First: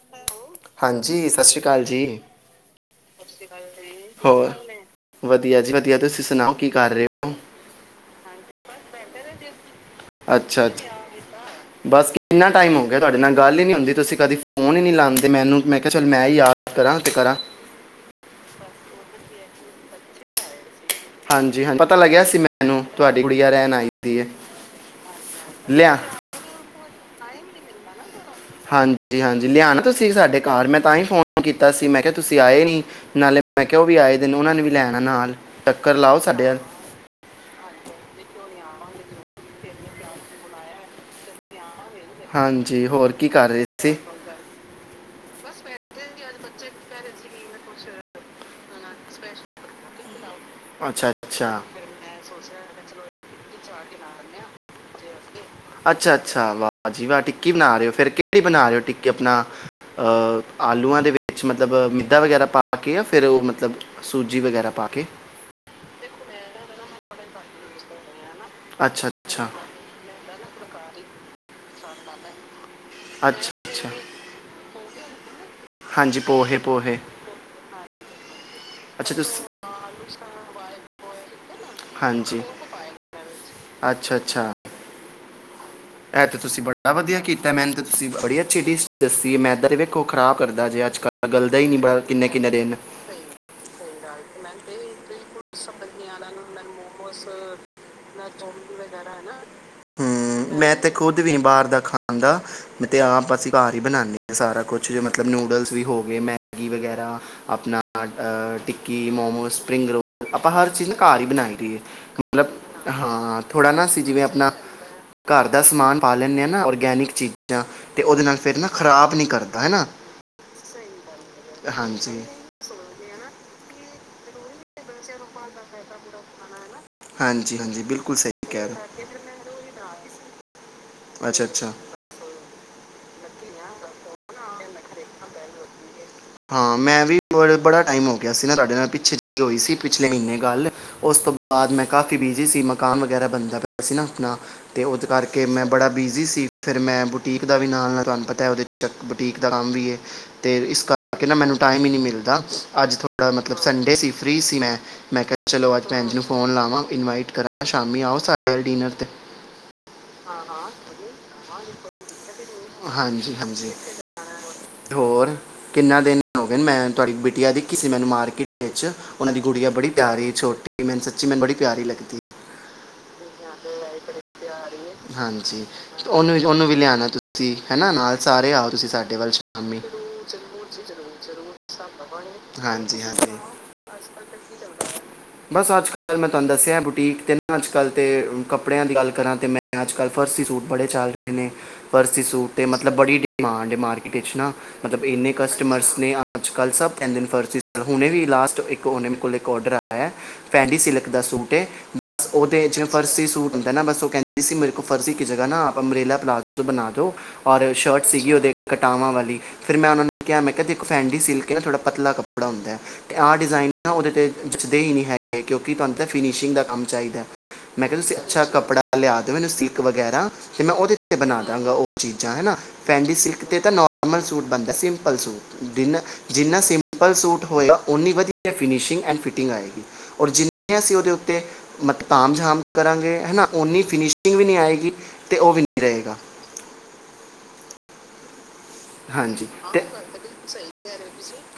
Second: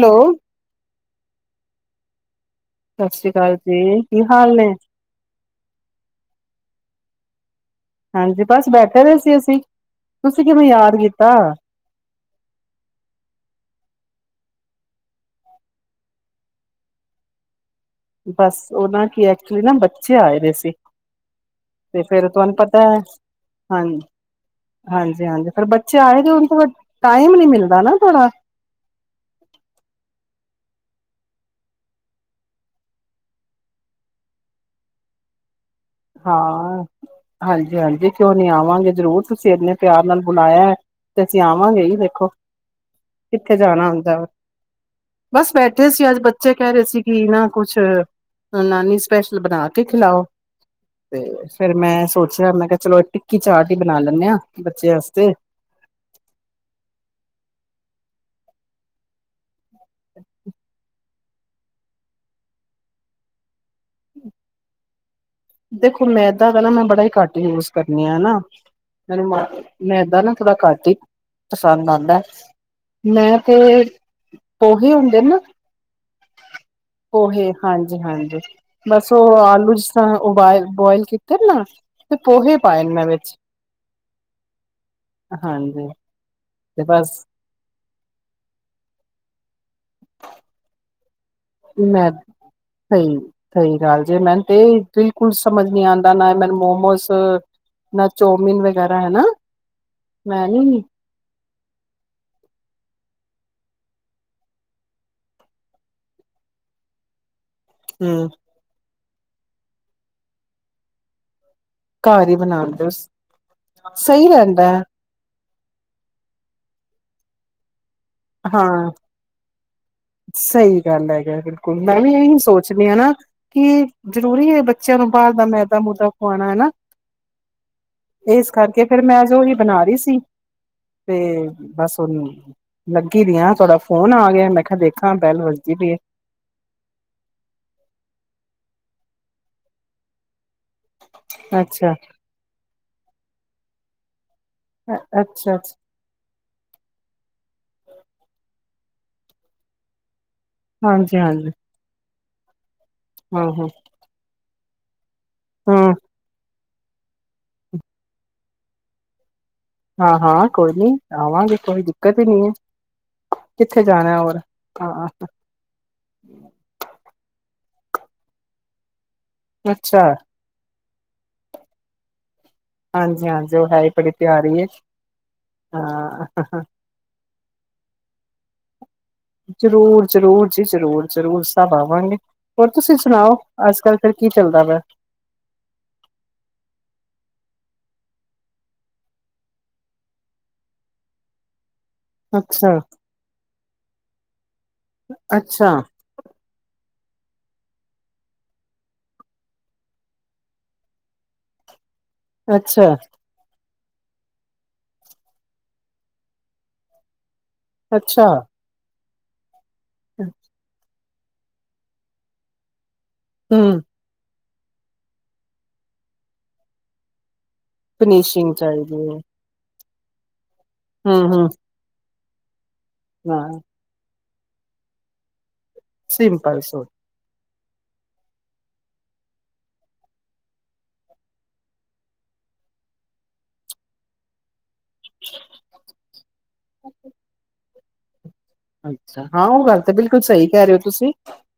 Hello ਹਾਂਜੀ, ਸਤਿ ਸ਼੍ਰੀ ਅਕਾਲ ਜੀ। ਸਤਿ ਸ੍ਰੀ ਅਕਾਲ। ਜੀ ਕੀ ਹੋਰ ਹਾਲ ਨੇ ਵਧੀਆ ਜੀ ਵਧੀਆ, ਤੁਸੀ ਸੁਣਾਓ ਕੀ ਕਰ ਰਹੇ ਹੋ? ਹ ਹਾਂਜੀ, ਬਸ ਬੈਠੇ ਰਹੇ ਸੀ ਅਸੀ। ਅੱਛਾ-ਅੱਛ, ਬਸ ਕਿੰਨਾ ਟਾਈਮ ਹੋ ਗਿਆ ਤੁਹਾਡੇ ਨਾਲ ਗੱਲ ਹੀ ਨਹੀ ਹੁੰਦੀ ਤੁਸੀਂ ਕਦੀ ਫੋਨ ਹੀ ਨਹੀਂ ਲਾਉਂਦੇ ਮੈਨੂੰ ਮੈਂ ਕਿਹਾ ਚੱਲ ਮੈਂ ਹੀ ਯਾਦ ਕਰਾਂ ਤੇ ਕਰਾਂ। ਬਸ ਉਹਨਾਂ ਕਿ ਕਿ ਐਕਚੁਲੀ ਨਾ ਬੱਚੇ ਆਏ ਦੇ ਸੀ। ਹਾਂਜੀ ਹਾਂਜੀ, ਪਤਾ ਤੇ ਲੱਗਿਆ ਫੇਰ ਸੀ ਤੁਹਾਨੂੰ ਪਤਾ ਮੈਨੂੰ ਏ ਤੁਹਾਡੀ ਗੁੜੀਆ ਰਹਿਣ ਆਈ ਹਾਂਜ ਦੀ ਹੈ, ਹਾਂਜੀ-ਹਾਂਜੀ ਫੇਰ ਲਿਆ ਬੱਚੇ ਆਏ ਦੇ ਹੁਣ ਟਾਈਮ ਨੀ ਮਿਲਦਾ ਨਾ ਥੋੜਾ ਹਾਂਜੀ ਹਾਂਜੀ, ਲਿਆਣਾ ਤੁਸੀਂ ਸਾਡੇ ਘਰ ਮੈ ਤਾਂ ਹੀ ਫੋਨ ਕੀਤਾ ਸੀ। ਮੈਂ ਕਿਹਾ ਤੁਸੀਂ ਆਏ ਨੀ ਨਾਲੇ ਮੈ ਕਿਹਾ ਉਹ ਵੀ ਆਏ ਦੇ ਨੇ ਉਹਨਾਂ ਨੂੰ ਵੀ ਲੈਣਾ ਨਾਲ। ਚੱਕਰ ਲਾਓ ਸਾਡੇ ਵੱਲ, ਹਾਂ ਹਾਂਜੀ-ਹਾਂਜੀ ਕਿਉਂ ਨੀ ਆਵਾ ਵਾਂਗੇ ਜਰੂਰ ਤੁਸੀਂ ਇੰਨੇ ਪਿਆਰ ਨਾਲ ਬੁਲਾਇਆ ਤੇ ਅਸੀ ਆਵਾਂਗੇ ਇ ਦੇਖੋ ਹਾਂਜੀ ਹੋਰ ਕੀ ਕਰ ਕਿੱਥੇ ਰਹੇ ਜਾਣਾ ਸੀ? ਹੁੰਦਾ। ਬਸ ਬੈਠੇ ਸੀ, ਅੱਜ ਬੱਚੇ ਕਹਿ ਰਹੇ ਸੀ ਕਿ ਨਾ ਕੁਛ ਨਾਨੀ ਸਪੈਸ਼ਲ ਬਣਾ ਕੇ ਖਿਲਾਓ ਅੱਛਾ ਤੇ ਅੱਛਾ, ਫਿਰ ਮੈ ਸੋਚਿਆ, ਮੈ ਕਿਆ ਚਲੋ ਟਿੱਕੀ ਚਾਟ ਹੀ ਬਣਾ ਲੈਂਦੇ ਹਾਂ ਬੱਚੇ ਵਾਸਤੇ ਅੱਛਾ-ਅੱਛਾ ਵਾਹਜੀ ਵਾਹ ਟਿੱਕੀ ਬਣਾ ਰਹੇ ਹੋ ਫਿਰ ਕੀ ਬਣਾ ਰਹੇ ਹੋ ਟਿਕੀ ਆਪਣਾ ਅਹ ਆਲੂਆਂ ਦੇ ਵਿ ਵਿੱਚ ਮਤਲਬ ਮਿੱਦਾ ਵਗੈਰਾ ਪਾ ਕੇ ਜਾਂ ਫਿਰ ਉਹ ਮਤਲਬ ਸੂਜੀ ਵਗੈਰਾ ਪਾ ਕੇ ਦੇਖੋ ਮੈਦਾ ਦਾ ਨਾ ਮੈਂ ਬੜਾ ਹੀ ਘੱਟ ਯੂਜ ਕਰਨੀ ਆ ਨਾ ਅੱਛਾ ਮੈਨੂੰ ਮ ਅੱਛਾ ਮੈਂਦਾ ਨਾ ਥੋੜਾ ਘ ਪਸੰਦ ਆਦਾ ਮੈਂ ਅੱਛਾ ਤੇ ਅੱਛਾ ਉਹੀ ਹੁੰਦੇ ਨਾ। ਹਾਂਜੀ ਪੋਹੇ ਪੋਹੇ ਹਾਂਜੀ-ਹਾਂਜੀ ਬਸ ਅੱਛਾ ਉਹ ਤੁਸੀਂ ਆਲੂ ਜਿਸ ਤ ਉਬਾਇਲ ਬੋਆਇਲ ਕੀਤੇ ਨਾ ਤੇ ਹਾਂਜੀ ਪੋਹੇ ਪਾਏ ਨਾਂ ਵਿੱਚ। ਅੱਛਾ ਅੱਛਾ ਹਾਂਜੀ। ਸੀਂ ਤੇ ਬੜਾ ਵਧੀਆ ਬਸ ਕੀਤਾ। ਮੈਨੂੰ ਤੁਸੀਂ ਬੜੀ ਅੱਛੀ ਡੀਸ਼ ਦੱਸੀ ਮੈਂਦਾ ਵਖੋ ਖਰਾਬ ਕਰਦਾ ਅੱਜ ਕੱਲ੍ਹ ਗਲਦਾ ਹੀ ਨਹੀਂ ਬੜਾ ਮੈਂ ਕਿੰਨੇ ਕਿੰਨੇ ਦਿਨ ਸਹੀ ਸਹੀ ਗੱਲ ਜੇ ਮੈਨ ਤੇ ਬਿਲਕੁਲ ਸਮਝ ਨੀ ਆਂਦਾ ਨਾ ਮੈਨ ਮੋਮੋਸ ਨਾ ਚੋਮੀਨ ਵਗੈਰਾ ਹੈ ਨਾ। ਹੂੰ ਮੈਂ ਤੇ ਖੁਦ ਵੀ ਬਾਹਰ ਦਾ ਖਾਣ ਦਾ ਮੈ ਤੇ ਆਪ ਅਸੀਂ ਘਰ ਹੀ ਬਣਾਣੇ ਹਾਂ ਸਾਰਾ ਕੁਛ ਮਤਲਬ ਨੂਡਲਸ ਵੀ ਹੋ ਗਏ, ਮੈਗੀ ਵਗੈਰਾ ਆਪਣਾ ਹਮ ਅਹ ਟਿਕ ਕਿ ਮੋਮੋਸ, ਸਪਰਿੰਗ ਰੋਲ ਆਪਾਂ ਹਰ ਚੀਜ਼ ਨਾ ਘਰ ਹੀ ਬਣਾਈ ਦੀ ਘਰ ਹੀ ਮਤਲਬ ਬਣਾ ਲਓ ਹਾਂ ਥੋੜ੍ਹਾ ਨਾ ਅਸੀਂ ਜਿਵੇਂ ਸਹੀ ਅਪਣਾ ਰਹਿੰਦਾ ਹੈ ਘਰ ਦਾ ਸਮਾਨ ਪਾ ਲੈਂਦੇ ਆ ਨਾ ਔਰਗੈਨਿਕ ਚੀਜ਼ਾਂ ਤੇ ਉਹਦੇ ਨਾਲ ਫਿਰ ਨਾ ਹਾਂ ਖਰਾਬ ਨਹੀਂ ਕਰਦਾ ਹੈ ਨਾ ਸਹੀ ਗੱਲ ਹੈਗਾ ਬਿਲਕੁਲ ਮੈਂ ਵੀ ਹਾਂਜੀ ਇਹੀ ਸੋਚਦੀ ਹਾਂ ਨਾ ਕਿ ਜ਼ਰੂਰੀ ਹੈ, ਬੱਚਿਆਂ ਨੂੰ ਬਾਹਰ ਦਾ ਮੈਦਾ ਮੂਦਾ ਖਆਉਣਾ ਹੈ ਨਾ। ਹਾਂਜੀ ਹਾਂਜੀ ਬਿਲਕੁਲ ਸਹੀ ਇਸ ਕਹਿ ਰਹੇ ਹੋ। ਕਰਕੇ ਫੇਰ ਮੈਂ ਅੱਜ ਓ ਹੀ ਬਣਾ ਰਹੀ ਸੀ ਤੇ ਅੱਛਾ ਅੱਛਾ ਬਸ ਓਨੂੰ ਲੱਗੀ ਦੀਆਂ ਤੁਹਾਡਾ ਫੋਨ ਆ ਗਿਆ ਮੈਂ ਕਿਹਾ ਦੇਖਾ ਬਹਿਲ ਵਜਦੀ ਪੀ ਏ। ਹਾਂ ਮੈਂ ਵੀ ਬੜਾ ਟਾਈਮ ਹੋ ਗਿਆ ਸੀ ਨਾ ਤੁਹਾਡੇ ਨਾਲ ਹੋਈ ਸੀ ਪਿਛਲੇ ਮਹੀਨੇ ਗੱਲ ਉਸ ਤੋਂ ਬਾਅਦ ਮੈਂ ਅੱਛਾ ਕਾਫੀ ਬਿਜੀ ਸੀ, ਮਕਾਨ ਵਗੈਰਾ ਬਣਦਾ ਪਿਆ ਸੀ ਨਾ ਆਪਣਾ ਤੇ ਉਹਦੇ ਕਰਕੇ ਅੱਛਾ ਮੈਂ ਅੱਛਾ ਬੜਾ ਬਿਜ਼ੀ ਸੀ ਫਿਰ ਮੈਂ ਬੁਟੀਕ ਦਾ ਵੀ ਨਾਲ, ਨਾਲ ਤੁਹਾਨੂੰ ਪਤਾ ਹੈ ਉਹਦੇ ਚੱਕ ਬੁਟੀਕ ਦਾ ਨਾਮ ਵੀ ਹੈ ਤੇ ਤਾਂ ਹਾਂਜੀ ਕੇਨਾ ਹਾਂਜੀ ਮੈਨੂੰ ਟਾਈਮ ਹੀ ਨਹੀਂ ਮਿਲ [unintelligible] ਅੱਜ ਥੋੜਾ ਹਾਂ ਮਤਲਬ ਹਾਂ ਸੰਡੇ ਸੀ ਫਰੀ ਸੀ ਮੈਂ ਮੈਂ ਕਿਹਾ ਚਲੋ ਅੱਜ ਹਮ ਭੈਂਣ ਜੀ ਨੂੰ ਫੋਨ ਲਾਵਾਂ। ਇਨਵਾਈਟ ਕਰਾਂ ਸ਼ਾਮੀ ਆਓ ਸਾਡੇ ਡਿਨਰ ਤੇ ਹਾਂ ਹਾਂ ਕੋਈ ਨੀ ਆਵਾਂਗੇ ਕੋਈ ਕਦੇ ਨੀ ਹੈ। ਹਾਂਜੀ ਹਾਂਜੀ ਕਿੱਥੇ ਜਾਣਾ ਹੋਰ ਹਾਂ ਹੋਰ ਕਿੰਨਾ ਦਿਨ ਹੋ ਗਏ ਮੈਂ ਤੁਹਾਡੀ ਬੇਟੀਆ ਦੀ ਕਿਸੇ ਮੈਨੂੰ ਮਾਰਕੀਟ ਵਿੱਚ ਉਹਨਾਂ ਦੀ ਗੁੜੀ ਬੜੀ ਅੱਛਾ ਪਿਆਰੀ ਛੋਟੀ ਮੈਨੂੰ ਸੱਚੀ ਮੈਨੂੰ ਬੜੀ ਪਿਆਰੀ ਲੱਗਦੀ ਹਾਂਜੀ ਹਾਂਜੀ ਉਹ ਹੈ ।ਹੈਹੀ ਬੜੀ ਪਿਆਰੀ ਹੈ। ਹਾਂਜੀ ਤੇ ਉਹਨੂੰ ਹਾਂ ਉਹਨੂੰ ਵੀ ਲਿਆਉਣਾ ਤੁਸੀ ਤੁਸੀ ਹਨਾ ਨਾਲ ਸਾਰੇ ਆ ਤੁਸੀ ਸਾਡੇ ਜ਼ਰੂਰ ਜ਼ਰੂਰ ਜੀ ਜ਼ਰੂਰ ਜ਼ਰੂਰ ਸਭ ਆਵਾਂਗੇ ਹੋਰ ਤੁਸੀਂ ਹਾਂਜੀ ਹਜੀ ਸੁਣਾਓ ਅੱਜ ਕੱਲ ਫਿਰ ਕੀ ਚੱਲਦਾ ਵਾ ਬਸ ਅੱਜ ਕੱਲ ਮੈਂ ਤੁਹਾਨੂੰ ਦੱਸਿਆ ਬੁਟੀਕ ਤੇ ਨਾ ਅਜ ਕੱਲਤੇ ਕੱਪੜਿਆਂ ਦੀ ਗੱਲ ਕਰਾਂ ਤੇ ਮੈਂ ਅਜ ਕੱਲ ਫਰਸੀ ਸੂਟ ਬੜੇ ਚੱਲ ਰਹੇ ਨੇ ਪਰਸੀ ਸੂਟ ' ਅੱਛਾ ਮਤਲਬ ਬੜੀ ਡਿਮਾਂਡ ਹੈ। ਮਾਰਕਿਟ 'ਚ ਨਾ ਮਤਲਬ ਇੰਨੇ ਅੱਛਾ ਕਸਟਮਰਸ ਨੇ ਅੱਜ ਕੱਲ੍ਹ ਸਭ ਕੇਦੇ ਫਰਸੀ, ਹੁਣੇ ਵੀ ਲਾਸਟ ਇੱਕ ਉਹੇ ਕੋਲ ਇੱਕ ਔਡਰ ਆਇਆ ਫੈਂਡੀ ਸਿਲਕ ਦਾ ਸੂਟ ਏ ਬਸ ਉਹਦੇ ਵਿੱਚ ਅੱਛਾ ਫਰਸੀ ਸੂਟ ਇਨਾ ਬੱਸੋ ਇਸੀ ਫਰਜ਼ੀ ਕੀ ਜ੍ਹਾ ਨਾ ਆਪ ਅੰਮਰੇਲਾ ਪਲਾਜ਼ੋ ਬਣਾ ਦੋ ਔਰ ਸ਼ਰਟ ਅੱਛਾ ਸੀਗੀ ਉਹਦੇ ਕਟਾਵਾਂ ਵਾਲੀ [unintelligible] ਫਿਰ ਮੈਂ ਉਹਨਾਂ ਨੇ ਕਿਹਾ ਮੈਂ ਦੇਖੋ ਫੈਂਡੀ ਸਿਲਕ ਹੈ, ਥੜਾ ਪਤਲਾ ਕੱੜਾ ਹੁੰਦਾ ਹੈ। ਆਹ ਡਿਜ਼ਾਇਨ ਹਮ ਆਉਹਦੇ 'ਤੇ ਜੱਚਦੇ ਹੀ ਨਹੀ ਹੈਗੇ ਕਿਉਂਕਿ ਤੁਹਾਨੂੰ ਤਾਂ ਫਿਨਿਸ਼ਿੰਗ ਦਾ ਕੰਮ ਚਾਹੀਦਾ ਮੈਂ ਕਿਹਾ ਇਸ ਤੋਂ ਅੱਛਾ ਫਿਨਿਸ਼ਿੰਗ ਕੱਪੜਾ ਚਾਹੀਦੀ ਲਿਆ ਹੈ ਦੇ ਮੈਨੂੰ ਸੀ ਵਗੈਰਾ ਫੇਰ ਮੈਂ ਉਹਦੇ ਉਤੇ ਹਮ ਬਣਾ ਹਮ ਦਾਂਗਾ ਉਹ ਚੀਜ਼ ਚਾਈਨਾ ਫੈਂਡੀ ਸਿਲਕ ਹਾਂ ਤੇ ਤਾਂ ਨੋਰਮਲ ਸੂਟ ਬੰਦਾ ਸਿੰਪਲ ਸੂਟ ਜਿੰਨਾ ਸਿੰਪਲ ਸੂਟ ਹੋਏਗਾ, ਉਨੀ ਵਧੀਆ ਫਿਨਸ਼ਿੰਗ ਐਡ ਫਿਟਿੰਗ ਆਏਗੀ ਔਰ ਜਿੰਨੇ ਅਸੀਂ ਉਹਦੇ ਉੱਤੇ ਕਾਮ ਜਾਮ ਕਰਾਂਗੇ ਹਨਾ ਉਨੀ ਫਿਨਿਸ਼ਿੰਗ ਵੀ ਨਹੀ ਆਏਗੀ। ਤੇ ਉਹ ਵੀ ਨਹੀ ਰਹੇਗਾ। ਅੱਛਾ ਹਾਂ ਹਾਂਜੀ ਉਹ ਤੇ ਗੱਲ ਤਾਂ ਬਿਲਕੁਲ ਸਹੀ ਕਹਿ ਰਹੇ ਹੋ ਤੁਸੀਂ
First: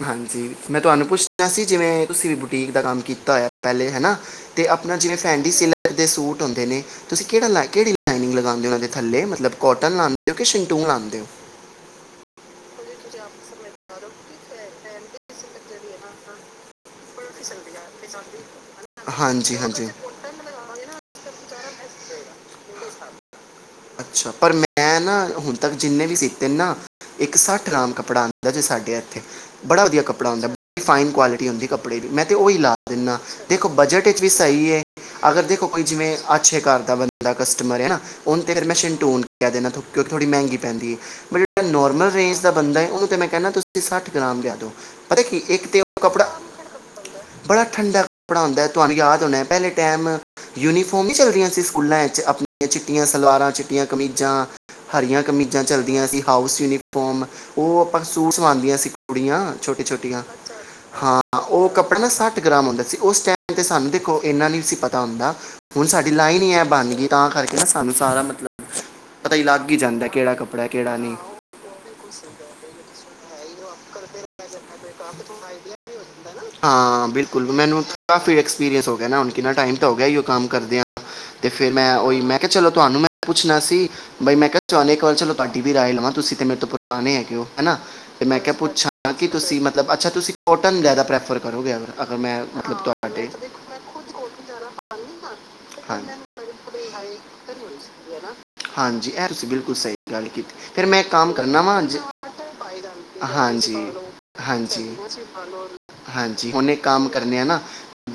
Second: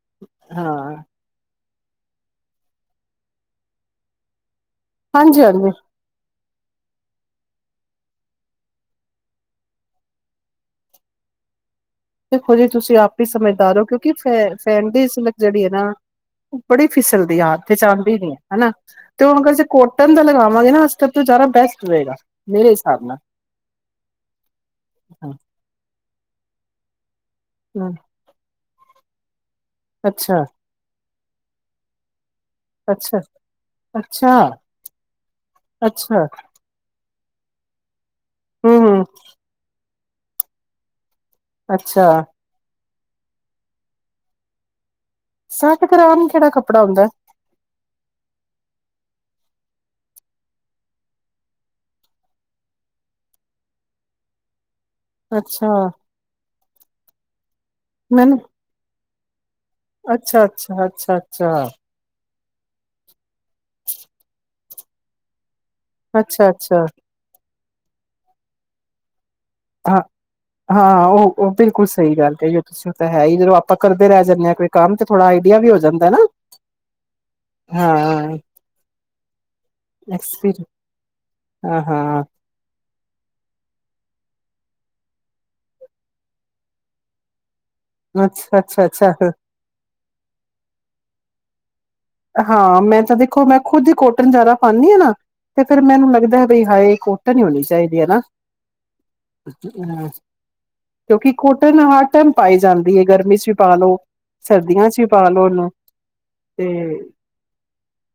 ਹਾਂਜੀ ਹਾਂ। ਮੈਂ ਤੁਹਾਨੂੰ ਪੁੱਛਣਾ ਸੀ ਜਿਵੇਂ ਤੁਸੀਂ ਵੀ ਬੁਟੀਕ ਦਾ ਕੰਮ ਕੀਤਾ ਹੋਇਆ, ਪਹਿਲੇ ਹੈਨਾ। ਅਤੇ ਆਪਣਾ ਜਿਵੇਂ ਹਾਂਜੀ ਹਾਂਜੀ ਫੈਂਡੀਸਿਲਕ ਦੇ ਸੂਟ ਤੁਸੀ ਕਿਹੜੀ ਲਾਨੀਗ ਲਗਾਉਦੇ ਥੱਲੇ ਮਤਬਲ ਕੋਟਨ ਲਾਦੇ ਜਾ ਟਿਸੁ ਲਾਦੇ ਔ। ਦੇਖੋ, ਜੀ ਤੁਸੀਂ ਆਪ ਹੀ ਸਮਝਦਾਰ ਔ। ਫੈ ਫੈਡੀ ਸਿਲਕ ਜਿਹੜੀ ਹੈ, ਨਾ ਉਹ ਬੜੀ ਫਿਸਲਦੀ ਆ। ਤੇ ਚਾਹੁੰਦੇ ਨੀ ਹੈ ਹਨਾ, ਤੇ ਉਹ ਅਗਰ ਹਾਂਜੀ ਜੇ ਹਾਂਜੀ ਕੋਟਨ ਦਾ ਲਗਾਵਾਂਗੇ ਨਾ ਅਸੀ ਸਭ ਤੋਂ ਜ਼ਿਆਦਾ ਬੈਸਟ ਰਹੇਗਾ ਮੇਰੇ ਹਿਸਾਬ ਨਾਲ ਅੱਛਾ, ਪਰ ਮੈਂ ਨਾ ਹੁਣ ਤੱਕ ਜਿੰਨੇ ਵੀ ਸੀ। ਤਿੰਨਾ, ਇੱਕ ਸੱਠ ਗਰਾਮ ਕੱਪੜਾ ਆਦਾ ਜੇ ਸਾਡੇ ਇੱਥੇ ਬੜਾ ਵਧੀਆ ਕੱਪੜਾ ਅੱਛਾ ਆਦਾ ਫਾਈਨ ਕੁਆਲਟੀ ਹੁੰਦੀ ਕੱੜੇ ਦੀ ਮ ਉਹੀ ਹੀ ਲਾ ਦਿੰਨਾ ਅੱਛਾ, ਦੇਖੋ ਬਜਟ ਵਿੱਚ ਅੱਛਾ, ਵੀ ਸਹੀ ਹੈ, ਅਗਰ ਦੇਖੋ ਜਿਵੇਂ ਅੱਛਾ, ਅੱਛੇ ਘਰ ਦਾ ਬੰਦਾ ਕਸਟਮਰ ਹੈ ਨਾ ਉਹ ਮੈਂਛਨ ਹੂੰ-ਹੂੰ, ਟੁਨ ਕਹਿ ਦੇਣਾ ਕਿ ਥੋੜੀ ਮਹਿੰਗੀ ਪੈਂਦੀ ਹੈ। ਜਿਹੜਾ ਅੱਛਾ। ਨੋਰਮਲ ਰੇਂਜ ਦਾ ਬੰਦਾ ਹੈ ਉਹਨੂੰ, ਤੇ ਮੈਂ ਕਹਿੰਦਾ ਤੁਸੀਂ ਸੱਠ ਗ੍ਰਾਮ ਲਿਆ ਦੋ। ਪਤਾ ਕੀ ਇੱਕ ਤਾਂ ਸੱਠ ਉਹ ਗ੍ਰਾਮ ਕੱਪੜਾ ਕਿਹੜਾ ਕੱਪੜਾ ਹੁੰਦਾ ਐ? ਬੜਾ ਠੰਡਾ ਕੱਪੜਾ ਹੁੰਦਾ ਤੁਹਾਨੂੰ ਯਾਦ ਹੋਣਾ। ਪਹਿਲੇ ਟੈਮ ਯੂਨੀਫੋਮ ਹੀ ਚੱਲਦੀਆਂ ਸੀ, ਸਕੂਲਾਂ ਚ ਆਪਣੀਆਂ ਚਿੱਟੀਆਂ ਸਲਵਾਰ ਚਿੱਟੀਆਂ ਕਮੀਜ਼ਾਂ ਹਰੀਆਂ ਕਮੀਜ਼ਾਂ ਅੱਛਾ, ਚੱਲਦੀਆਂ ਸੀ, ਹਾਊਸ ਯੂਨੀਫਾਰਮ ਉਹ ਆਪਾਂ ਸੂਟ ਮੈਨੂੰ ਸਵਾਦੀਆਂ ਸੀ। ਕੁੜੀਆਂ ਛੋਟੀ- ਛੋਟੀਆਂ ਅੱਛਾ, ਅੱਛਾ, ਅੱਛਾ, ਹਾਂ, ਅੱਛਾ, ਉਹ ਕੱਪੜਾ ਨਾ ਸਾਟ ਗ੍ਰਾਮ ਹੁੰਦਾ ਸੀ ਉਸ ਟਾਈਮ ਤੇ ਸਾਨੂੰ ਦੇਖੋ ਇੰਨਾ ਨਹੀਂ ਸੀ ਪਤਾ ਹੁੰਦਾ। ਹੁਣ ਸਾਡੀ ਅੱਛਾ, ਲਾਈਨ ਹੈ ਅੱਛਾ। ਬਣ ਗਈ ਤਾਂ ਕਰਕੇ ਨਾ ਸਾਨੂੰ ਸਾਰਾ ਪਤਾ ਹੀ ਲੱਗ ਹੀ ਜਾਂਦਾ ਕਿਹੜਾ ਕੱਪੜਾ ਹੈ, ਕਿਹੜਾ ਹਾਂ-ਹਾਂ, ਨਹੀਂ ਉਹ ਬਿਲਕੁਲ ਸਹੀ ਗੱਲ ਕਹੀ ਤੁਸੀਂ ਉਹ ਤਾਂ ਹੈ ਹੀ ਜਦੋਂ ਆਪਾਂ ਕਰਦੇ ਰਹਿ ਜਾਂਦੇ ਆ ਕੋਈ ਕੰਮ ਤੇ ਥੋੜਾ ਆਈਡੀਆ ਵੀ ਹੋ ਜਾਂਦਾ ਨਾ, ਹਾਂ, ਬਿਲਕੁਲ ਮੈਨੂੰ ਕਾਫੀ ਹਾਂ ਐਕਸਪੀਰੀੰਸ ਹੋ ਗਿਆ ਨਾ ਹੁਣ, ਕਿੰਨਾ ਟਾਈਮ ਤਾਂ ਹੋ ਗਿਆ ਕੰਮ ਐਕਸਪੀਰੀ ਕਰਦਿਆਂ ਤੇ ਫਿਰ ਹਾਂ, ਮੈਂ ਉਹੀ ਹਾਂ। ਮੈਂ ਕਿਹਾ ਚਲੋ ਤੁਹਾਨੂੰ ਮ ਪੁੱਛਣਾ ਸੀ, ਬਈ ਮੈਂ ਕਿਹਾ ਚਣੇ ਇੱਕ ਵਾਰ ਚਲੋ ਤੁਹਾਡੀ ਵੀ ਰਾਏ ਲਵਾਂ ਤੁਸੀਂ ਤੇ ਮੇਰੇ ਤੋਂ ਪੁਰਾਣੇ ਹੈਗੇ ਹੋ। ਹੈਨਾ ਤੇ ਮੈਂ ਕਿਹਾ ਅੱਛਾ, ਅੱਛਾ, ਪੁੱਛਾਂ। ਅੱਛਾ, ਤਾਕਿ ਤੁਸੀਂ ਮਤਲਬ ਅੱਛਾ, ਤੁਸੀਂ ਕੋਟਨ ਜ਼ਿਆਦਾ ਪ੍ਰੈਫਰ ਕਰੋਗੇ ਅਰ ਹਾਂ, ਮੈਂ ਤਾਂ ਦੇਖੋ ਮੈਂ ਖੁੱਦ ਹੀ ਕੋਟਨ ਜ਼ਿਆਦਾ ਪਾਉਦੀ ਹਾਂ ਨਾ, ਤੇ ਫੇਰ ਮੈਨੂੰ ਲੱਗਦਾ ਹੈ ਹਾਏ ਕੋਟਨ ਹੀ ਹੋਣੀ ਚਾਹੀਦੀ ਹੈ ਨਾ ਹਾਂਜੀ ਇਹ ਤੁਸੀਂ ਬਿਲਕੁਲ ਸਹੀ ਗੱਲ ਕੀਤੀ ਫਿਰ ਮੈਂ ਇੱਕ ਕਿਉਂਕਿ ਕੰਮ ਕਰਨਾ ਕੋਟਨ ਵਾਂ ਜ- ਹਰ ਟਾਈਮ ਪਾਈ ਜਾਂਦੀ ਹੈ ਗਰਮੀ 'ਚ ਵੀ ਪਾ ਲੋ। ਹਾਂਜੀ- ਸਰਦੀਆਂ ਹਾਂਜੀ ਚ ਵੀ ਪਾ ਲੋ ਉਹਨੂੰ -ਹਾਂਜੀ, ਤੇ ਉਹਨੇ ਕੰਮ ਕਰਨੇ ਆ ਨਾ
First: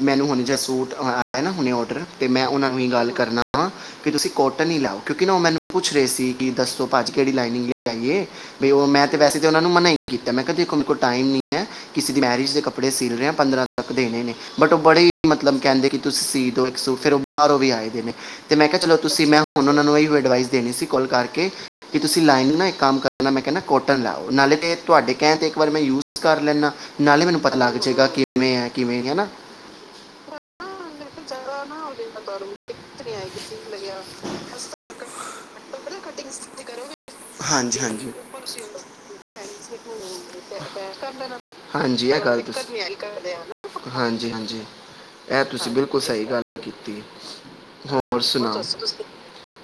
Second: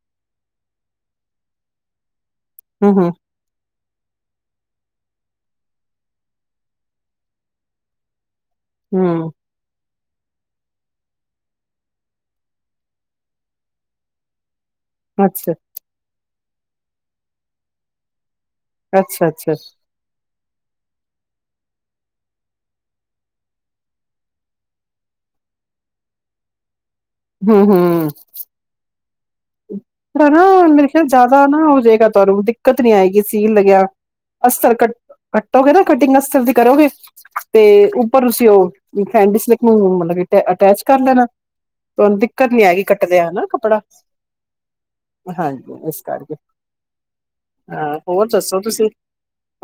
ਮੈਨੂੰ ਹੁਣ ਜਿ ਸੂਟ ਆਇਆ ਨਾ ਹੁਣੇ ਔਡਰ ਅਤੇ ਮੈਂ ਉਹਨਾਂ ਨੂੰ ਹੀ ਹੂੰ ਹੂੰ ਗੱਲ ਕਰਨਾ ਵਾਂ। ਕਿ ਤੁਸੀਂ ਕੋਟਨ ਹੀ ਲਾਓ ਕਿਉਂਕਿ ਨਾ ਉਹ ਮੈਨੂੰ ਪੁੱਛ ਰਹੇ ਸੀ ਕਿ ਦੱਸੋ ਭਾਅ ਜੀ ਕੇ ਕਿਹੜੀ ਲਾਈਨਿੰਗ ਲਾਗੀਏ। ਵੀ ਉਹ ਮੈਂ ਤਾਂ ਹੂੰ ਵੈਸੇ ਤਾਂ ਉਹਨਾਂ ਨੂੰ ਮਨਾਈ ਕੀਤਾ ਮੈਂ ਕਦੇ ਹੁਣ ਮੇਰੇ ਕੋ ਟਾਈਮ ਨੀ ਹੈੇ ਕਿਸੀ ਦੇ ਮੈਰਿਜ ਦੇ ਕੱਪੜੇ ਸੀਲ ਰਿਆਂ ਪੰਦਰਾਂ ਤੱਕ ਦੇਣੇ ਨੇ। ਬਟ ਉਹ ਬੜੇ ਹੀ ਅੱਛਾ ਮਤਲਬ ਕਹਿੰਦੇ। ਤੁਸੀਂ ਸੀ ਦੋ ਇੱਕ ਸੂਟ ਫਿਰ ਉਹ ਬਾਹਰੋਂ ਵੀ ਆਏ ਦੇ ਨੇ। ਤੇ ਮੈਂ ਕਿਹਾ ਚਲੋ ਤੁਸੀ ਅੱਛਾ ਮੈਂ ਅੱਛਾ ਹੁਣ ਉਹਨਾਂ ਇਹ ਅਡਵਾਈਸ ਦੇਣੀ ਸੀ ਕੋਲ ਕਰਕੇ ਕਿ ਤੁਸੀਂ ਲਾਈਨਿੰਗ ਨਾ ਇੱਕ ਕੰਮ ਕਰਨਾ ਮੈਂ ਕਹਿਣਾ ਕੋਟਨ ਲਾਓ ਨਾਲੇ ਤੇ ਤੁਹਾਡੇ ਕਹਿਣ ਤੇ ਵਾਰੀ ਮੈਂ ਯੂਜ ਕਰ ਲੈਂਦਾ। ਨਾਲੇ ਮੈਨੂੰ ਪਤਾ ਲੱਗ ਜਾਏਗਾ ਕਿਵੇਂ ਹੈ ਕਿਵੇਂ ਨੀ ਹੈਨਾ। ਕੱਪੜਾ ਨਾ ਮੇਰੇ ਖਿਆਲ ਜਿਆਦਾ ਨਾ ਹੋ ਜਾਏਗਾ ਤੁਹਾਨੂੰ, ਦਿੱਕਤ ਨੀ ਆਏਗੀ ਸੀ ਲੱਗਿਆ ਅਸਤਰ ਕੱਟ ਕੱਟੋਗੇ ਨਾ ਕਟਿੰਗ ਅਸਤਰ ਦੀ ਕਰੋਗੇ ਤੇ ਹਾਂਜੀ ਹਾਂਜੀ ਉੱਪਰ ਤੁਸੀਂ ਉਹ ਫੈਂਡੀ ਸਿਲਕ ਨੂੰ ਮਤਲਬ ਕਿ ਅਟੈਚ ਕਰ ਲੈਣਾ ਹਾਂਜੀ ਤੁਹਾਨੂੰ ਇਹ ਗੱਲ ਦਿੱਕਤ ਨੀ ਤੁਸੀਂ ਆਏਗੀ ਕੱਟਦਿਆ ਨਾ ਕੱਪੜਾ ਇਹ ਤੁਸੀਂ ਹਾਂਜੀ ਬਿਲਕੁਲ ਇਸ ਸਹੀ ਕਰਕੇ ਗੱਲ ਕੀਤੀ ਹਾਂ ਹੋਰ ਦੱਸੋ ਸੁਣਾਓ ਤੁਸੀਂ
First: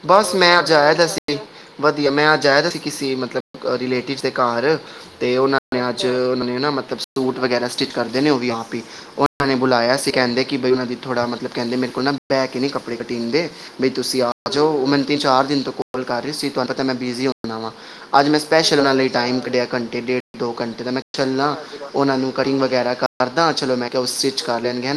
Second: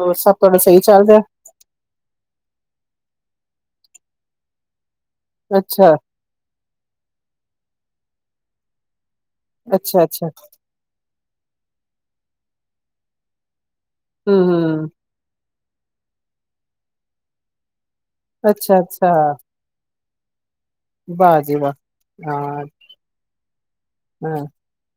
ਹੋਰ ਬਸ ਸਭ ਮੈਂ ਤੁਹਾਡਾ ਅਜ ਸਹੀ ਆਇਆ ਜਾ ਚੱਲ ਰਿਹਾ ਸੀ ਵਧੀਆ ਮੈਂ ਅਜ ਆਇਆ ਦਾ ਸੀ ਕਿਸੇ ਮਤਲਬ ਰਲੇਟਿਵ ਦੇ ਘਰ ਤੇ ਉਹ ਮੈਂ ਅੱਛਾ ਅੱਜ [unintelligible] ਉਹਨੇ ਨਾ ਮ ਸੂਟ ਵਗੈਰਾ ਸਟਿਚ ਕਰਦੇ ਨੇ ਉਹ ਵੀ ਆਪ ਈ ਔ ਉਹਨਾਂ ਨੇ ਬੁਲਾਆ ਅੱਛਾ ਸੀ ਅੱਛਾ ਕਿੰਦੇ ਕਿ ਬਈਨਾ ਦੀ ਥੋੜਾ ਮਤਲਬ ਕਹਿੰਦੇ ਮੇਰੇ ਕੋਲ ਨਾ ਬੈ ਕੇ ਨਹੀਂ ਕੱਪੜੇ ਕੱਟੀ ਦੀਦੇ। ਬਈ ਤੁਸੀਂ ਆ ਹੂੰ ਜਾਓ ਹੂੰ ਮੈਨੂੰ ਤੇ ਚਾਰ ਦਿਨ ਤੋਂ ਉਪਲ ਕਰ ਰਹੀ ਸੀ ਤੁਹਾਨੂੰ ਪ ਮੈਂ ਬਿਜ਼ੀ ਹੁੰਦਾ ਵਾਂ। ਅੱਜ ਸਪੈਸ਼ਲ ਇਂਨਾ ਲਈ ਅੱਛਾ-ਅੱਛਾ, ਟਾਈਮ ਕੱਢਿਆ ਘੰਟ ਏ ਡੇ ਦੋ ਘੰਟੇ ਦਾ ਮੈਂ ਵਾਹ ਚੱਲਣਾ ਜੀ ਵਾਹ, ਉਹਨਾਂ ਨੂੰ ਕਟਿੰਗ ਹਾਂ, ਵਗੈਰਾ ਕਰਦਾ ਚਲੋ ਮੈਂ ਕਿਹਾ ਉਹ ਸਟਿੱਚ ਹਾਂ। ਕਰ ਲੈਣਗੇ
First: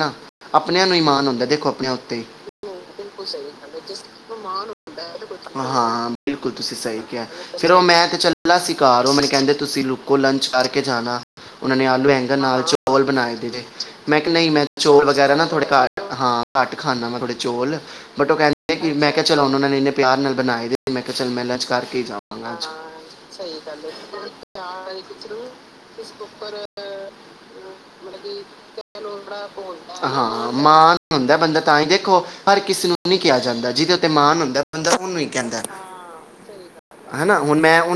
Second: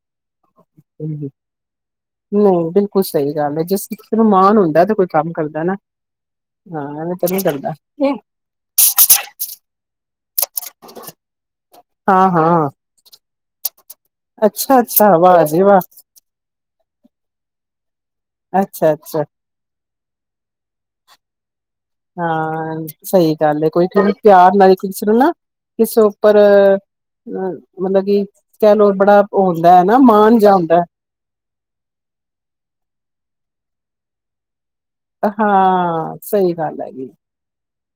ਆਪਣਿਆਂ ਨੂੰ ਹੀ ਮਾਣ ਹੁੰਦਾ ਦੇਖੋ ਆਪਨੇ ਉੱਤੇ ਨਹੀਂ ਬਿਲਕੁਲ ਸਹੀ ਗੱਲ ਐ, ਜਿਸ ਕਿਸੇ ਨੂੰ ਮਾਣ ਹੁੰਦਾ ਤੇ ਕੋਈ ਕੰਮ ਕਰਦਾ ਨਾ। ਹਾਂ ਬਿਲਕੁਲ ਤੁਸੀਂ ਹਾਂ, ਸਹੀ ਐਵੇਂ ਕਿਹਾ ਤਾਂ ਨੀ ਫਿਰ ਕਰਦਾ, ਉਹ ਮੈਂ ਤੇ ਚੱਲਾ ਸੀ ਘਰ ਉਹ ਮੈਨੂੰ ਕਹਿੰਦੇ ਤੁਸੀਂ ਲੁ ਕੋ ਲੰਚ ਕਰਕੇ ਜਾਣਾ। ਉਹਨਾਂ ਨੇ ਆਲੂ ਬੈਗਨ ਨਾਲ ਹਾਂ-ਹਾਂ। ਚੋਲ ਬਣਾਏ ਮੈਂ ਕਿਹਾ ਨਹੀਂ ਮੈਂ ਚੋਲ ਅੱਛਾ-ਅੱਛਾ, ਵਗੈਰਾ ਵਾਹ ਨਾ ਜੀ ਥੋੜੇ ਵਾਹ, ਘਟ ਹਾਂ ਘੱਟ ਖਾਨਾ ਮੈਂ ਥੋੜੇ ਚੌਲ ਬਟ ਉਹ ਕਹਿੰਦੇ ਕਿ ਮੈਂ ਕਿਹਾ ਅੱਛਾ-ਅੱਛਾ, ਚਲੋ ਉਹਨਾਂ ਨੇ ਇਹਨੇ ਪਿਆਰ ਨਾਲ ਬਣਾਏ ਦੇ ਮੈਂ ਕਿਹਾ ਚਲ ਮੈਂ ਲੰਚ ਕਰਕੇ ਹੀ ਜਾਵਾਂਗਾ ਅੱਜ ਹਾਂ ਸਹੀ ਗੱਲ ਹੈ ਕੋਈ ਕਿਊ ਨੀ ਪਿਆਰ ਨਾਲ ਹੀ ਸਹੀ ਮਤਲਬ ਕਿ ਕਹਿ ਲਓ ਬੜਾ ਉਹ ਹੁੰਦਾ ਹੈ ਨਾ ਮਾਣ ਹਾਂ ਜਾ ਹੁੰਦਾ, ਹੈ। ਮਾਂਣ ਹੁੰਦਾ ਬੰਦਾ ਤਾਂ ਹੀ ਦੇਖੋ ਹਰ ਕਿਸੇ ਨੂੰ ਨੀ ਕਿਹਾ ਜਾਂਦਾ ਜੀ ਦੇ ਉੱਤੇ ਮਾਣ ਹੁੰਦਾ ਏ ਹਾਂ ਸਹੀ ਗੱਲ ਹੈ ਜੀ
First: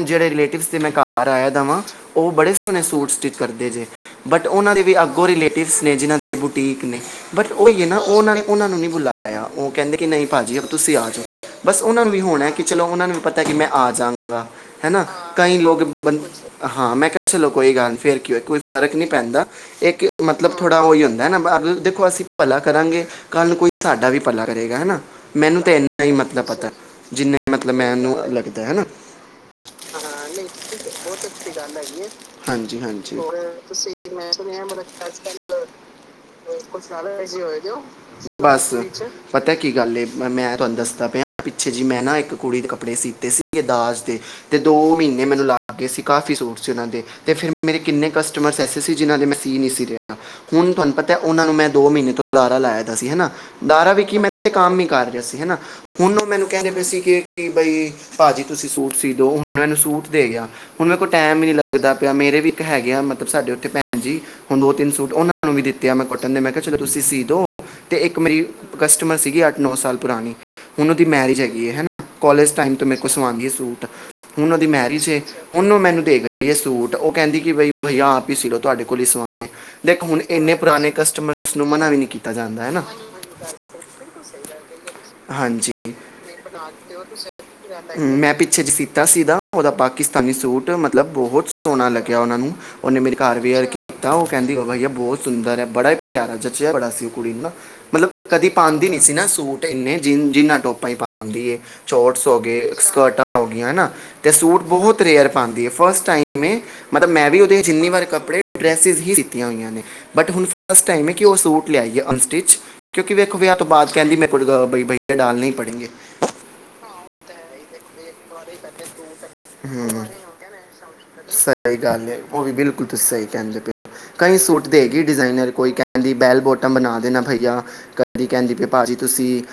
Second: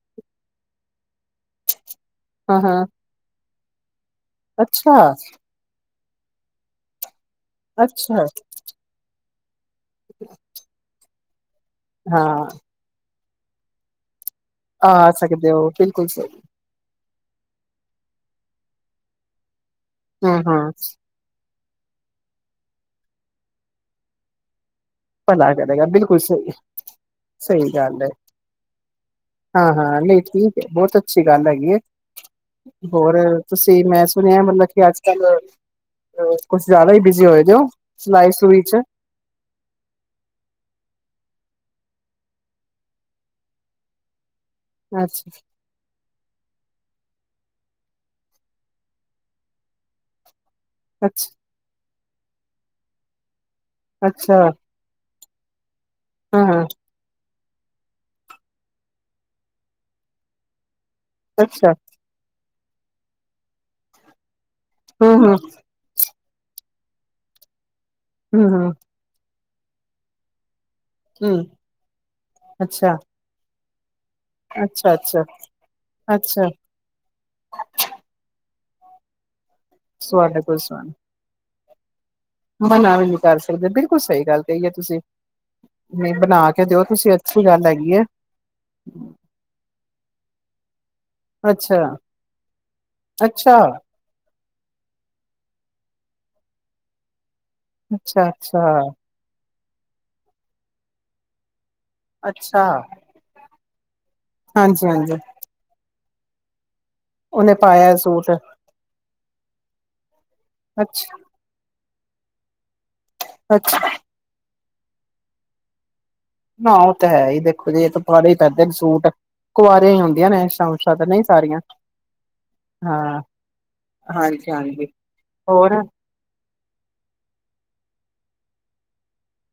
ਜਿੜੇ ਰਿਲੇਟਿਵ ਦੇ ਮੈਂ ਘਰ ਆਇ ਦਾ ਉਹ ਬੜੇ ਸੋਹਣੇ ਹਾਂ-ਹਾਂ, ਸੂਟ ਸਟਿਚ ਕਰਦੇ ਜੇ ਬਟ ਉਹਨਾਂ ਦੇ ਵੀ ਅੱਗੋਂ ਅੱਛਾ-ਅੱਛਾ, ਰਿਲੇਟਿਵਸ ਨੇ ਜਿਨ੍ਹਾਂ ਬੁਟੀਕ ਨੇ ਬਟ ਉਈਏ ਨਾ ਉਹਨਾਂ ਨੇ ਉਹਨਾਂ ਨੂੰ ਨਹੀਂ ਬੁਲਾਇਆ ਉਹ ਕਹਿੰਦੇ ਕਿ ਨਹੀਂ ਭਾਅ ਜੀ ਤੁਸੀਂ ਆ ਜਾਓ ਬਸ ਉਹਨਾਂ ਨੂੰ ਵੀ ਹੋਣਾ ਹਾਂ ਹੈ ਕਿ ਚਲੋ ਉਹਨਾਂ ਨੂੰ ਵੀ ਪਤਾ ਕਿ ਮੈਂ ਆ ਜਾਾਂਗਾ ਹੈ ਨਾ ਆ ਸਕਦੇ ਕਈ ਹੋ ਲੋਕ ਬਿਲਕੁਲ ਬ ਸਹੀ, ਹਾਂ ਮੈਂ ਕਿਹਾ ਚਲੋ ਕੋਈ ਗੱਲ ਫੇਿਰ ਕਿਂ ਕੋਈ ਫ਼ਰਕ ਨਹੀਂ ਪੈਂਦਾ ਇੱਕ ਮਤਲਬ ਹੂੰ-ਹੂੰ। ਥੋੜ੍ਹਾ ਉਹੀ ਹੁੰਦਾ ਨਾ ਦੇਖੋ ਅਸੀਂ ਭਲਾ ਕਰਾਂਗੇ ਕੱਲ੍ਹ ਨੂੰ ਕੋਈ ਸਾਡਾ ਵੀ ਭਲਾ ਕਰੇਗਾ ਹੈ ਨਾ ਭਲਾ ਕਰੇਗਾ ਬਿਲਕੁਲ ਸਹੀ ਏ ਜਿੰਨੇ ਸਹੀ ਮਤਲਬ ਗੱਲ ਹੈ ਮੈਨੂੰ ਲੱਗਦਾ ਹੈ ਨਾ ਹਾਂ ਹਾਂ ਨਹੀਂ ਠੀਕ ਹੈ ਬਹੁਤ ਅੱਛੀ ਗੱਲ ਹੈਗੀ ਹੈ ਹੋਰ ਤੁਸੀਂ ਮੈਂ ਸੁਣਿਆ ਮਤਲਬ ਕਿ ਅੱਜ ਕੱਲ ਕੁਛ ਜ਼ਿਆਦਾ ਹੀ ਬਿਜ਼ੀ ਹੋਏ ਦੇ ਹੋ ਸਿਲਾਈ ਸਲੂਈ ਬਸ ਚ ਪਤਾ ਏ ਕੀ ਗੱਲ ਏ ਮੈਂ ਤੁਹਾਨੂੰ ਦੱਸਦਾ ਪਿਆ ਪਿੱਛੇ ਜੀ ਮੈਂ ਨਾ ਇੱਕ ਕੁੜੀ ਦੇ ਕੱਪੜੇ ਸੀਤੇ ਸੀਗੇ ਦਾਜ ਦੇ ਤੇ ਦੋ ਮਹੀਨੇ ਅੱਛਾ ਮੈਨੂੰ ਲੱਗ ਗਏ ਸੀ ਕਾਫੀ ਸੂਟ ਸੀਨਾਂ ਦੇ ਫਿਰ ਮੇਰੇ ਕਿੰਨੇ ਕਸਟਮਰੇ ਸੀ ਜਿਨਾਂ ਦੇ ਮੈਂ ਸੀ ਨਹੀਂ ਸੀ ਰਿਹਾ ਹੁਣ ਤੁਹਾਨੂੰ ਪਤਾ ਅੱਛਾ ਉਹਨਾਂ ਨੂੰ ਮੈਂ ਦੋ ਮਹੀਨੇ ਲਾਰਾ ਲਾਇਆ ਦਾ ਸੀ ਹਨਾ। ਦਾਰਾ ਵਿਕੀ ਮੈਂ ਅੱਛਾ ਇ ਕੰਮ ਨ ਕਰ ਰਿਹਾ। ਅਸੀ ਹਨਾ ਹੁਣ ਉਹ ਹਾਂ ਮੈਨੂੰ ਹਾਂ ਕਹਿਦੇ ਪਏ ਸੀ ।ਕਿ ਕਿ ਬਈ ਭਾਜੀ ਤੁਸੀਂ ਸੂਟ ਸੀਦੋ ਹੁਣ ਇਹਨੂੰ ਸੂਟ ਦੇ ਗਿਆ। ਹੁਣ ਮੇਰੇ ਕੋਲ ਟਾਈਮ ਹੀ ਨੀ ਅੱਛਾ ਲਗਦਾ ਪਿਆ ਮੇਰੇ ਵੀ ਹੈਗੇ ਆ ਮਤਲਬ ਸਾਡੇ ਉੱਥੇ ਭੈਣ ਜੀ ਹੁਣ ਦੋ ਤਿੰਨੂ ਸੂਟ ਹਮ ਉਹ ਹਮ ਨੂੰ ਵੀ ਦਿੱਤੇ ਮੈਂ ਮੈਨੇ ਮੈਂ ਕਿਹਾ ਚਲੋ ਤੁਸੀਂ ਸੀ ਦੋ ਅਤੇ ਇੱਕ ਮੇਰੀ ਹਮ ਹਮ ਕਸਟਮਰ ਸੀਗੀ ਆ ਨੌ ਸਾਲ ਪੁਰਾਣੀ ਹੁਣ ਉਹਦੀ ਮੈਰਿਜ ਹਮ ਹੈਗੀ ਹੈ। ਕੋਲੇਜ ਟਾਈਮ ਤੋਂ ਅੱਛਾ ਮੇਰੇਲ ਸਵਾਉਂਦੀ ਹੈ ਸੂਟ [inaudible] ਹੁਣ ਉਹਦੀ ਅੱਛਾ ਮੈਰਿਜ ਏ ਅੱਛਾ ੳ ਮੈਨੂੰ ਦੇ ਗੀ ਅੱਛਾ ਹੈ ਸੂਟ, ਉਹ ਕਹਿੰਦੀ ਕਿ ਬਈ ਆਪ ਸੀ ਤੁਹਾਡੇ ਕੋਲ ਸਮ ਦੇਖ ਹੁਣ ਸਵਾਦ ਇੰਨੇ ਪੁਰਾਣੇ ਕਸਟਮਰ ਉਸ ਨੂੰ ਮਨਾ ਵੀ ਨਹੀਂ ਕੀਤਾ। ਜਾਂਦਾ ਹੈ ਨਾ ਬਣਾ ਵੀ ਨਹੀਂ ਕਰ ਸਕਦੇ ਬਿਲਕੁਲ ਸਹੀ ਗੱਲ ਕਹੀਏ ਤੁਸੀਂ ਹਾਂਜੀ ਬਣਾ ਕੇ ਦਿਓ ਤੁਸੀਂ ਅੱਛੀ ਗੱਲ ਹੈਗੀ ਹਮ, ਹੈ। ਮੈਂ ਪਿੱਛੇ ਜੀ ਸੀਤਾ ਸੀਦਾ ਉਹਦਾ ਪਾਕਿਸਤਾਨੀ ਸੂਟ ਮ ਮਤਲਬ ਬਹੁਤ ਅੱਛਾ ਸੋਹਣਾ ਲੱਗਿਆ ਉਹਨਾਂ ਨੂੰ ਉਹਨੇ ਮੇਰੇ ਘਰ ਵੀ ਅੱਛਾ ਆਰ ਕੀਤਾ। ਕਹਿੰਦੀ ਵਾਈ ਬਹੁਤ ਸੁੰਦਰ ਹੈ ਬੜਾ ਹੀ ਪਿਆ ਜਚਿਆ ਬੜਾ ਕੁੜੀ ਨੂੰ ਨਾ ਮਤਲਬ ਅੱਛਾ ਕਦੀ ਅੱਛਾ ਪਾਉਂਦੀ ਨੀ ਸੀ ਨਾ ਸੂਟ ਇੰਨੇ ਜਿ ਜਿੰਨਾ ਟੋਪਾਂ ਹੀ ਪਾਉਂਦੀ ਏ ਸੋਰਟਸ ਹੋ ਅੱਛਾ ਗਏ ਸਕਰਟਾਂ ਹੋ ਗਿਆਂ ਹਨਾ। ਅਤੇ ਸੂਟ ਹਾਂਜੀ ਬਹੁਤ ਹਾਂਜੀ ਤੇ ਅਰਉਦੀ ਹੈ ਫਸਟ ਟਾਈਮ ਮੈਂ ਮਤਲਬ ਮੈਂ ਵੀ ਉਹਨੇ ਉਹਦੇ ਜਿੰਨੀ ਪਾਇਆ ਵਾਰ ਸੂਟ ਕੱਪੜੇ ਡਰੈਸਿਸ ਹੀ ਜਿੱਤੀਆਂ ਹੋਈਆਂ ਨੇ ਬਟ ਹੁਣ ਫਸਟ ਟਾਈਮ ਹੈ ਅੱਛਾ ਕਿ ਉਹ ਸੂਟ ਲਿਆਈ ਏ ਅਨਸਟਿਚ ਕਿਉਂਕਿ ਵੇਖ ਵਿਆਹ ਤੋਂ ਅੱਛਾ ਬਾਅਦ ਕਹਿੰਦੀ ਮੈਂ ਭਈਆ ਡਾਲਣੇ ਹੀ ਪੜੇਗੇ। ਨਾ ਉਹ ਤਾਂ ਹੈ ਹੀ ਦੇਖੋ ਜੇ ਇਹ ਤਾਂ ਪਾੜੇ ਹੀ ਪੈਂਦੇ ਨੇ ਸੂਟ ਕੁਆਰਿਆਂ ਹੀ ਹੁੰਦੀਆਂ ਨੇ ਐਸ਼ਾਂ ਉਸ਼ਾਂ ਸਹੀ ਗੱਲ ਹੈ ਉਹ ਵੀ ਬਿਲਕੁਲ ਤੁਸੀ ਹਾਂ ਸਹੀ ਕਹਿੰਦੇ ਪਏ ਹੋ ਕਈ ਹਾਂਜੀ ਸੂਟ ਹਾਂਜੀ ਦੇਗੀ ਡਿਜ਼ਾਇਨਰ ਕੋਈ ਹੋਰ ਕਹਿੰਦੀ ਬੈਲ ਬੋਟ ਆਟਮ ਬਣਾ ਦੇਣਾ ਭਈਆ ਕਦੀ ਕਹਿੰਦੀ ਵੀ ਭਾਜੀ ਤੁਸੀਂ